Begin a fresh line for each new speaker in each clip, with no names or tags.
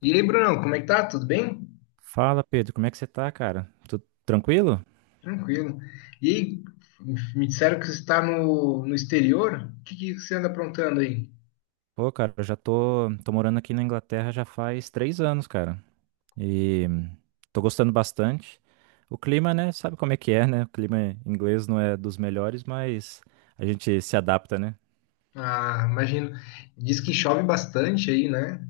E aí, Brunão, como é que tá? Tudo bem?
Fala, Pedro, como é que você tá, cara? Tudo tranquilo?
Tranquilo. E aí, me disseram que você está no exterior. O que, que você anda aprontando aí?
Pô, cara, eu já tô, tô morando aqui na Inglaterra já faz três anos, cara. E tô gostando bastante. O clima, né? Sabe como é que é, né? O clima inglês não é dos melhores, mas a gente se adapta, né?
Ah, imagino. Diz que chove bastante aí, né?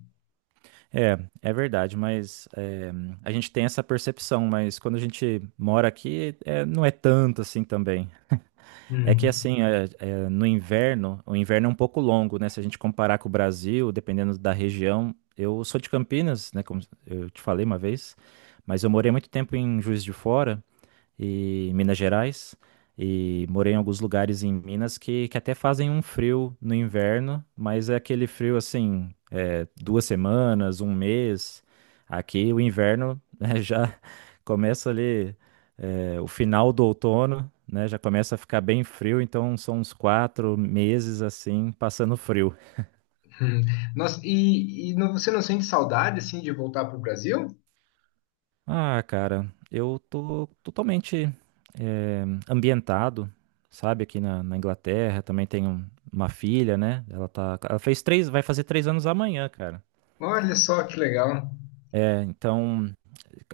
É, é verdade, mas é, a gente tem essa percepção, mas quando a gente mora aqui, é, não é tanto assim também. É que
Hum,
assim, é, no inverno, o inverno é um pouco longo, né? Se a gente comparar com o Brasil, dependendo da região, eu sou de Campinas, né? Como eu te falei uma vez, mas eu morei muito tempo em Juiz de Fora e em Minas Gerais e morei em alguns lugares em Minas que até fazem um frio no inverno, mas é aquele frio assim, é, duas semanas, um mês. Aqui o inverno né, já começa ali, o final do outono, né? Já começa a ficar bem frio, então são uns quatro meses assim, passando frio.
hum. Nossa, e você não sente saudade, assim, de voltar para o Brasil?
Ah, cara, eu tô totalmente ambientado, sabe? Aqui na Inglaterra, também tenho uma filha, né? Ela tá, ela fez três, vai fazer três anos amanhã, cara.
Olha só que legal.
É, então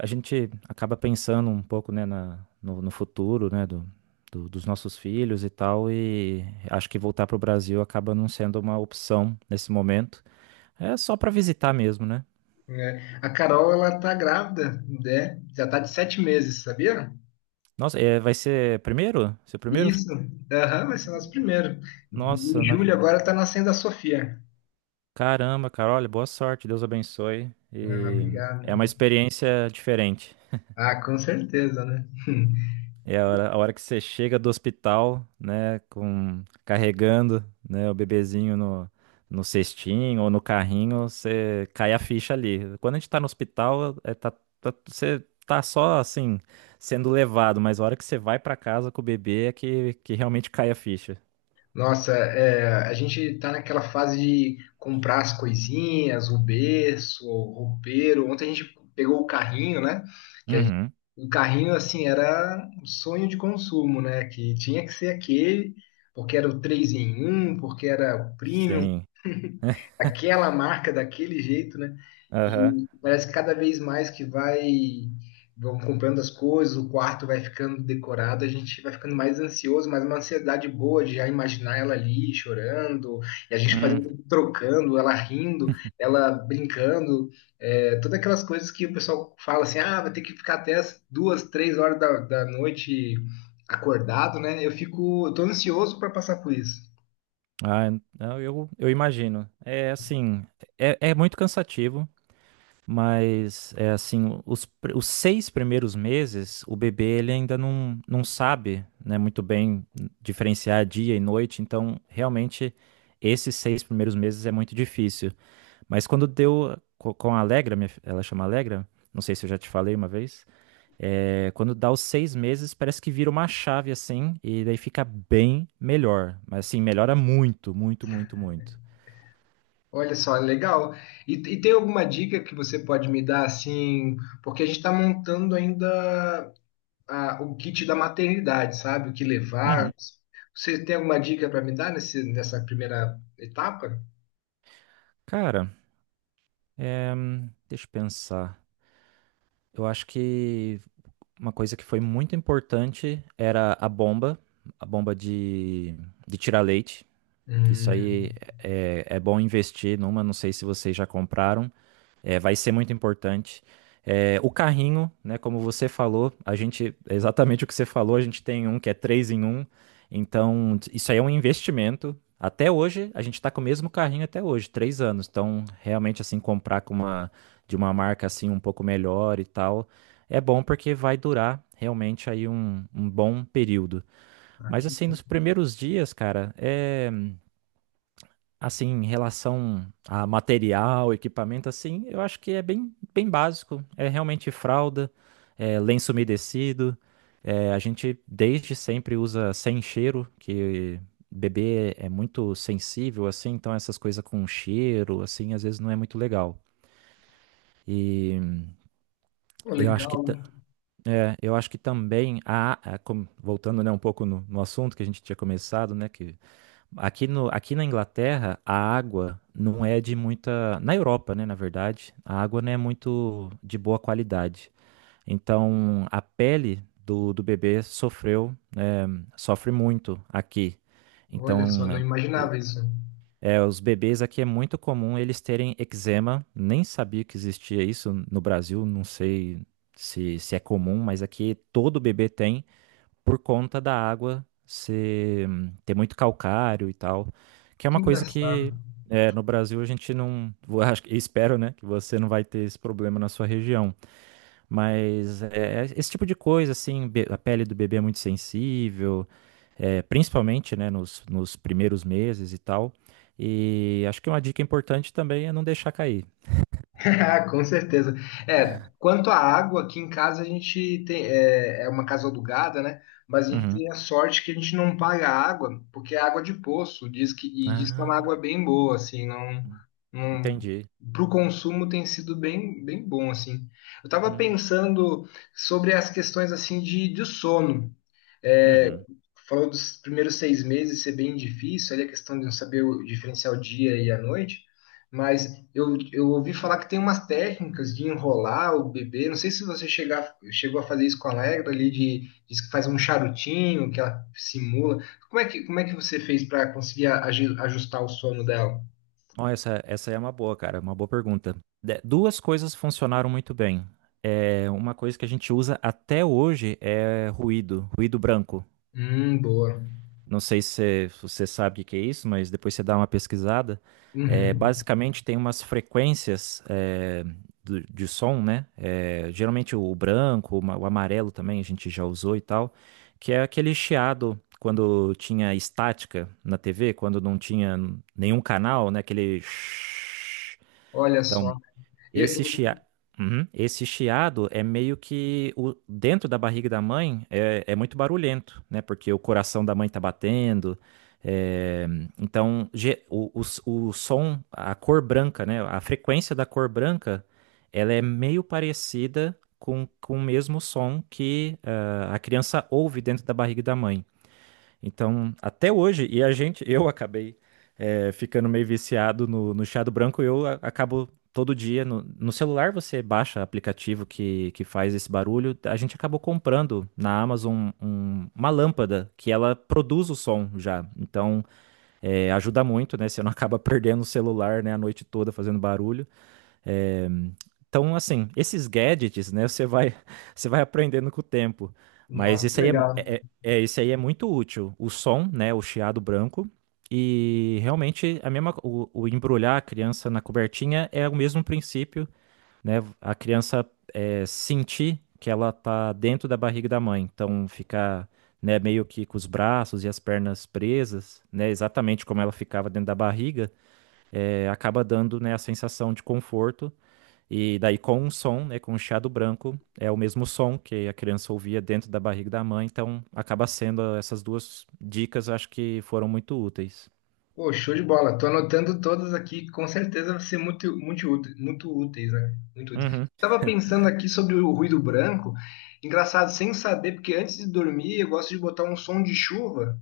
a gente acaba pensando um pouco, né, na, no, no futuro, né, dos nossos filhos e tal, e acho que voltar para o Brasil acaba não sendo uma opção nesse momento. É só para visitar mesmo, né?
Né? A Carol, ela tá grávida, né? Já tá de 7 meses, sabia?
Nossa, é, vai ser primeiro? Seu primeiro?
Isso. Aham, vai ser nosso primeiro. Em
Nossa,
julho agora tá nascendo a Sofia.
caramba, cara, olha, boa sorte, Deus abençoe.
Ah,
E é
obrigado.
uma experiência diferente.
Ah, com certeza, né?
É a hora que você chega do hospital, né, com, carregando, né, o bebezinho no, no cestinho ou no carrinho, você cai a ficha ali. Quando a gente tá no hospital, é, tá, você tá só, assim, sendo levado, mas a hora que você vai pra casa com o bebê é que realmente cai a ficha.
Nossa, é, a gente tá naquela fase de comprar as coisinhas, o berço, o roupeiro. Ontem a gente pegou o carrinho, né? Que a gente-
Uhum,
o carrinho, assim, era um sonho de consumo, né? Que tinha que ser aquele, porque era o 3 em um, porque era o premium,
sim.
aquela marca daquele jeito, né?
Aham.
E parece que cada vez mais que vai vão comprando as coisas, o quarto vai ficando decorado, a gente vai ficando mais ansioso, mas uma ansiedade boa de já imaginar ela ali chorando, e a gente
Hum.
fazendo, trocando, ela rindo, ela brincando, é, todas aquelas coisas que o pessoal fala assim, ah, vai ter que ficar até as duas, três horas da noite acordado, né? Eu fico, eu tô ansioso para passar por isso.
Ah, eu imagino. É assim, é muito cansativo. Mas é assim, os seis primeiros meses, o bebê ele ainda não sabe, né, muito bem diferenciar dia e noite, então realmente esses seis primeiros meses é muito difícil. Mas quando com a Alegra, ela chama Alegra, não sei se eu já te falei uma vez, é, quando dá os seis meses parece que vira uma chave assim, e daí fica bem melhor. Mas assim, melhora muito, muito, muito, muito.
Olha só, legal. E tem alguma dica que você pode me dar assim? Porque a gente está montando ainda o kit da maternidade, sabe? O que levar.
Uhum.
Você tem alguma dica para me dar nessa primeira etapa?
Cara, é, deixa eu pensar. Eu acho que uma coisa que foi muito importante era a bomba de tirar leite. Isso aí
Hum,
é bom investir numa, não sei se vocês já compraram. É, vai ser muito importante. É, o carrinho, né, como você falou, a gente, é exatamente o que você falou, a gente tem um que é três em um. Então, isso aí é um investimento. Até hoje, a gente está com o mesmo carrinho até hoje, três anos. Então, realmente, assim, comprar com de uma marca, assim, um pouco melhor e tal, é bom porque vai durar realmente aí um bom período.
ah,
Mas,
que
assim,
bom.
nos primeiros dias, cara, é assim, em relação a material, equipamento, assim, eu acho que é bem, bem básico. É realmente fralda, é lenço umedecido. É, a gente desde sempre usa sem cheiro, que bebê é muito sensível, assim, então essas coisas com cheiro, assim, às vezes não é muito legal. E
Pô,
eu acho que,
legal.
ta- é, eu acho que também, voltando, né, um pouco no assunto que a gente tinha começado, né, que aqui no, aqui na Inglaterra, a água não é de muita. Na Europa, né, na verdade, a água não é muito de boa qualidade. Então, a pele do bebê sofreu, sofre muito aqui.
Olha só,
Então,
não imaginava
o-
isso.
é, os bebês aqui é muito comum eles terem eczema. Nem sabia que existia isso no Brasil, não sei se é comum, mas aqui todo bebê tem por conta da água ser, ter muito calcário e tal, que é
Que
uma coisa que
engraçado.
é, no Brasil a gente não, acho espero, né, que você não vai ter esse problema na sua região, mas é, esse tipo de coisa, assim, a pele do bebê é muito sensível, é, principalmente, né, nos primeiros meses e tal, e acho que uma dica importante também é não deixar cair.
Com certeza. É, quanto à água, aqui em casa a gente tem, é, é uma casa alugada, né? Mas a gente
Uhum.
tem a sorte que a gente não paga água, porque é água de poço, diz que, e diz que é uma
Ah,
água bem boa, assim, não, não,
entendi.
para o consumo tem sido bem, bem bom, assim. Eu estava
Hum,
pensando sobre as questões, assim, de sono. É,
uhum.
falou dos primeiros 6 meses ser bem difícil, ali a questão de não saber diferenciar o dia e a noite, mas eu ouvi falar que tem umas técnicas de enrolar o bebê, não sei se você chegou a fazer isso com a Allegra ali, de, diz que faz um charutinho, que ela simula. Como é que você fez para conseguir ajustar o sono dela?
Ó, essa é uma boa, cara, uma boa pergunta. Duas coisas funcionaram muito bem. É, uma coisa que a gente usa até hoje é ruído, ruído branco.
Boa.
Não sei se você sabe o que que é isso, mas depois você dá uma pesquisada. É,
Uhum.
basicamente tem umas frequências de som, né? É, geralmente o branco, o amarelo também a gente já usou e tal, que é aquele chiado quando tinha estática na TV, quando não tinha nenhum canal, né? Aquele
Olha
então,
só. Eu-
esse chia...
eu-
Uhum. Esse chiado é meio que o... dentro da barriga da mãe é... é muito barulhento, né? Porque o coração da mãe tá batendo. é, Então, o som, a cor branca, né? A frequência da cor branca, ela é meio parecida com o mesmo som que a criança ouve dentro da barriga da mãe. Então, até hoje, e a gente, eu acabei ficando meio viciado no chá do branco, eu acabo todo dia, no celular você baixa aplicativo que faz esse barulho, a gente acabou comprando na Amazon uma lâmpada que ela produz o som já, então ajuda muito, né, você não acaba perdendo o celular, né, a noite toda fazendo barulho, é, então, assim, esses gadgets, né, você vai, você vai aprendendo com o tempo. Mas
Nossa, que
esse aí é,
legal.
é, é- é, esse aí é muito útil. O som, né, o chiado branco. E realmente a mesma, o embrulhar a criança na cobertinha é o mesmo princípio, né? A criança é, sentir que ela tá dentro da barriga da mãe. Então, ficar, né, meio que com os braços e as pernas presas, né, exatamente como ela ficava dentro da barriga, é, acaba dando, né, a sensação de conforto e daí com um som, né, com um chiado branco, é o mesmo som que a criança ouvia dentro da barriga da mãe, então acaba sendo essas duas dicas, eu acho que foram muito úteis.
Pô, show de bola. Tô anotando todas aqui, com certeza vai ser muito, muito, muito úteis, né? Muito úteis.
Uhum,
Estava pensando aqui sobre o ruído branco. Engraçado, sem saber, porque antes de dormir eu gosto de botar um som de chuva.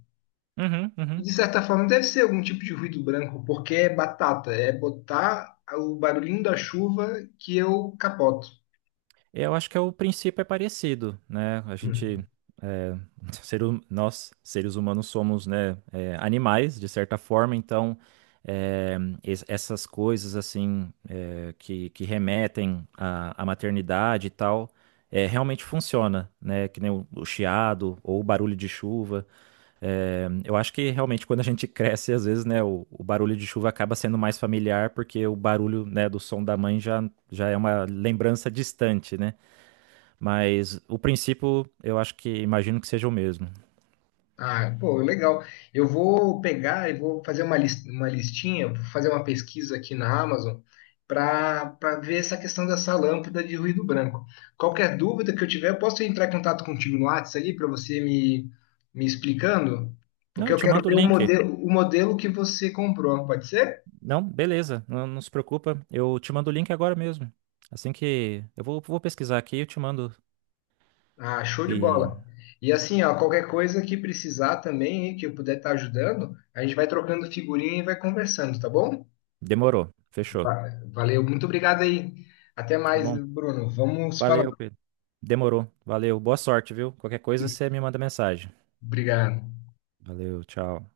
uhum,
E
uhum.
de certa forma deve ser algum tipo de ruído branco, porque é batata, é botar o barulhinho da chuva que eu capoto.
É, eu acho que é o princípio é parecido, né? A gente, é, ser nós, seres humanos, somos, né, é, animais, de certa forma, então, é, essas coisas, assim, é, que remetem à, à maternidade e tal, é, realmente funciona, né? Que nem o chiado ou o barulho de chuva. É, eu acho que realmente quando a gente cresce, às vezes, né, o barulho de chuva acaba sendo mais familiar, porque o barulho, né, do som da mãe já, já é uma lembrança distante, né? Mas o princípio, eu acho que imagino que seja o mesmo.
Ah, pô, legal. Eu vou pegar e vou fazer uma uma listinha, vou fazer uma pesquisa aqui na Amazon para ver essa questão dessa lâmpada de ruído branco. Qualquer dúvida que eu tiver, eu posso entrar em contato contigo no WhatsApp ali para você me explicando?
Não,
Porque
eu
eu
te
quero
mando o
ver
link.
o modelo que você comprou, pode ser?
Não, beleza, não, não se preocupa. Eu te mando o link agora mesmo. Assim que eu vou, vou pesquisar aqui, eu te mando.
Ah, show de
E
bola. E assim, ó, qualquer coisa que precisar também, hein, que eu puder estar ajudando, a gente vai trocando figurinha e vai conversando, tá bom?
demorou, fechou.
Valeu, muito obrigado aí. Até
Tá
mais,
bom.
Bruno. Vamos
Valeu,
falando.
Pedro. Demorou. Valeu. Boa sorte, viu? Qualquer coisa você me manda mensagem.
Obrigado.
Valeu, tchau.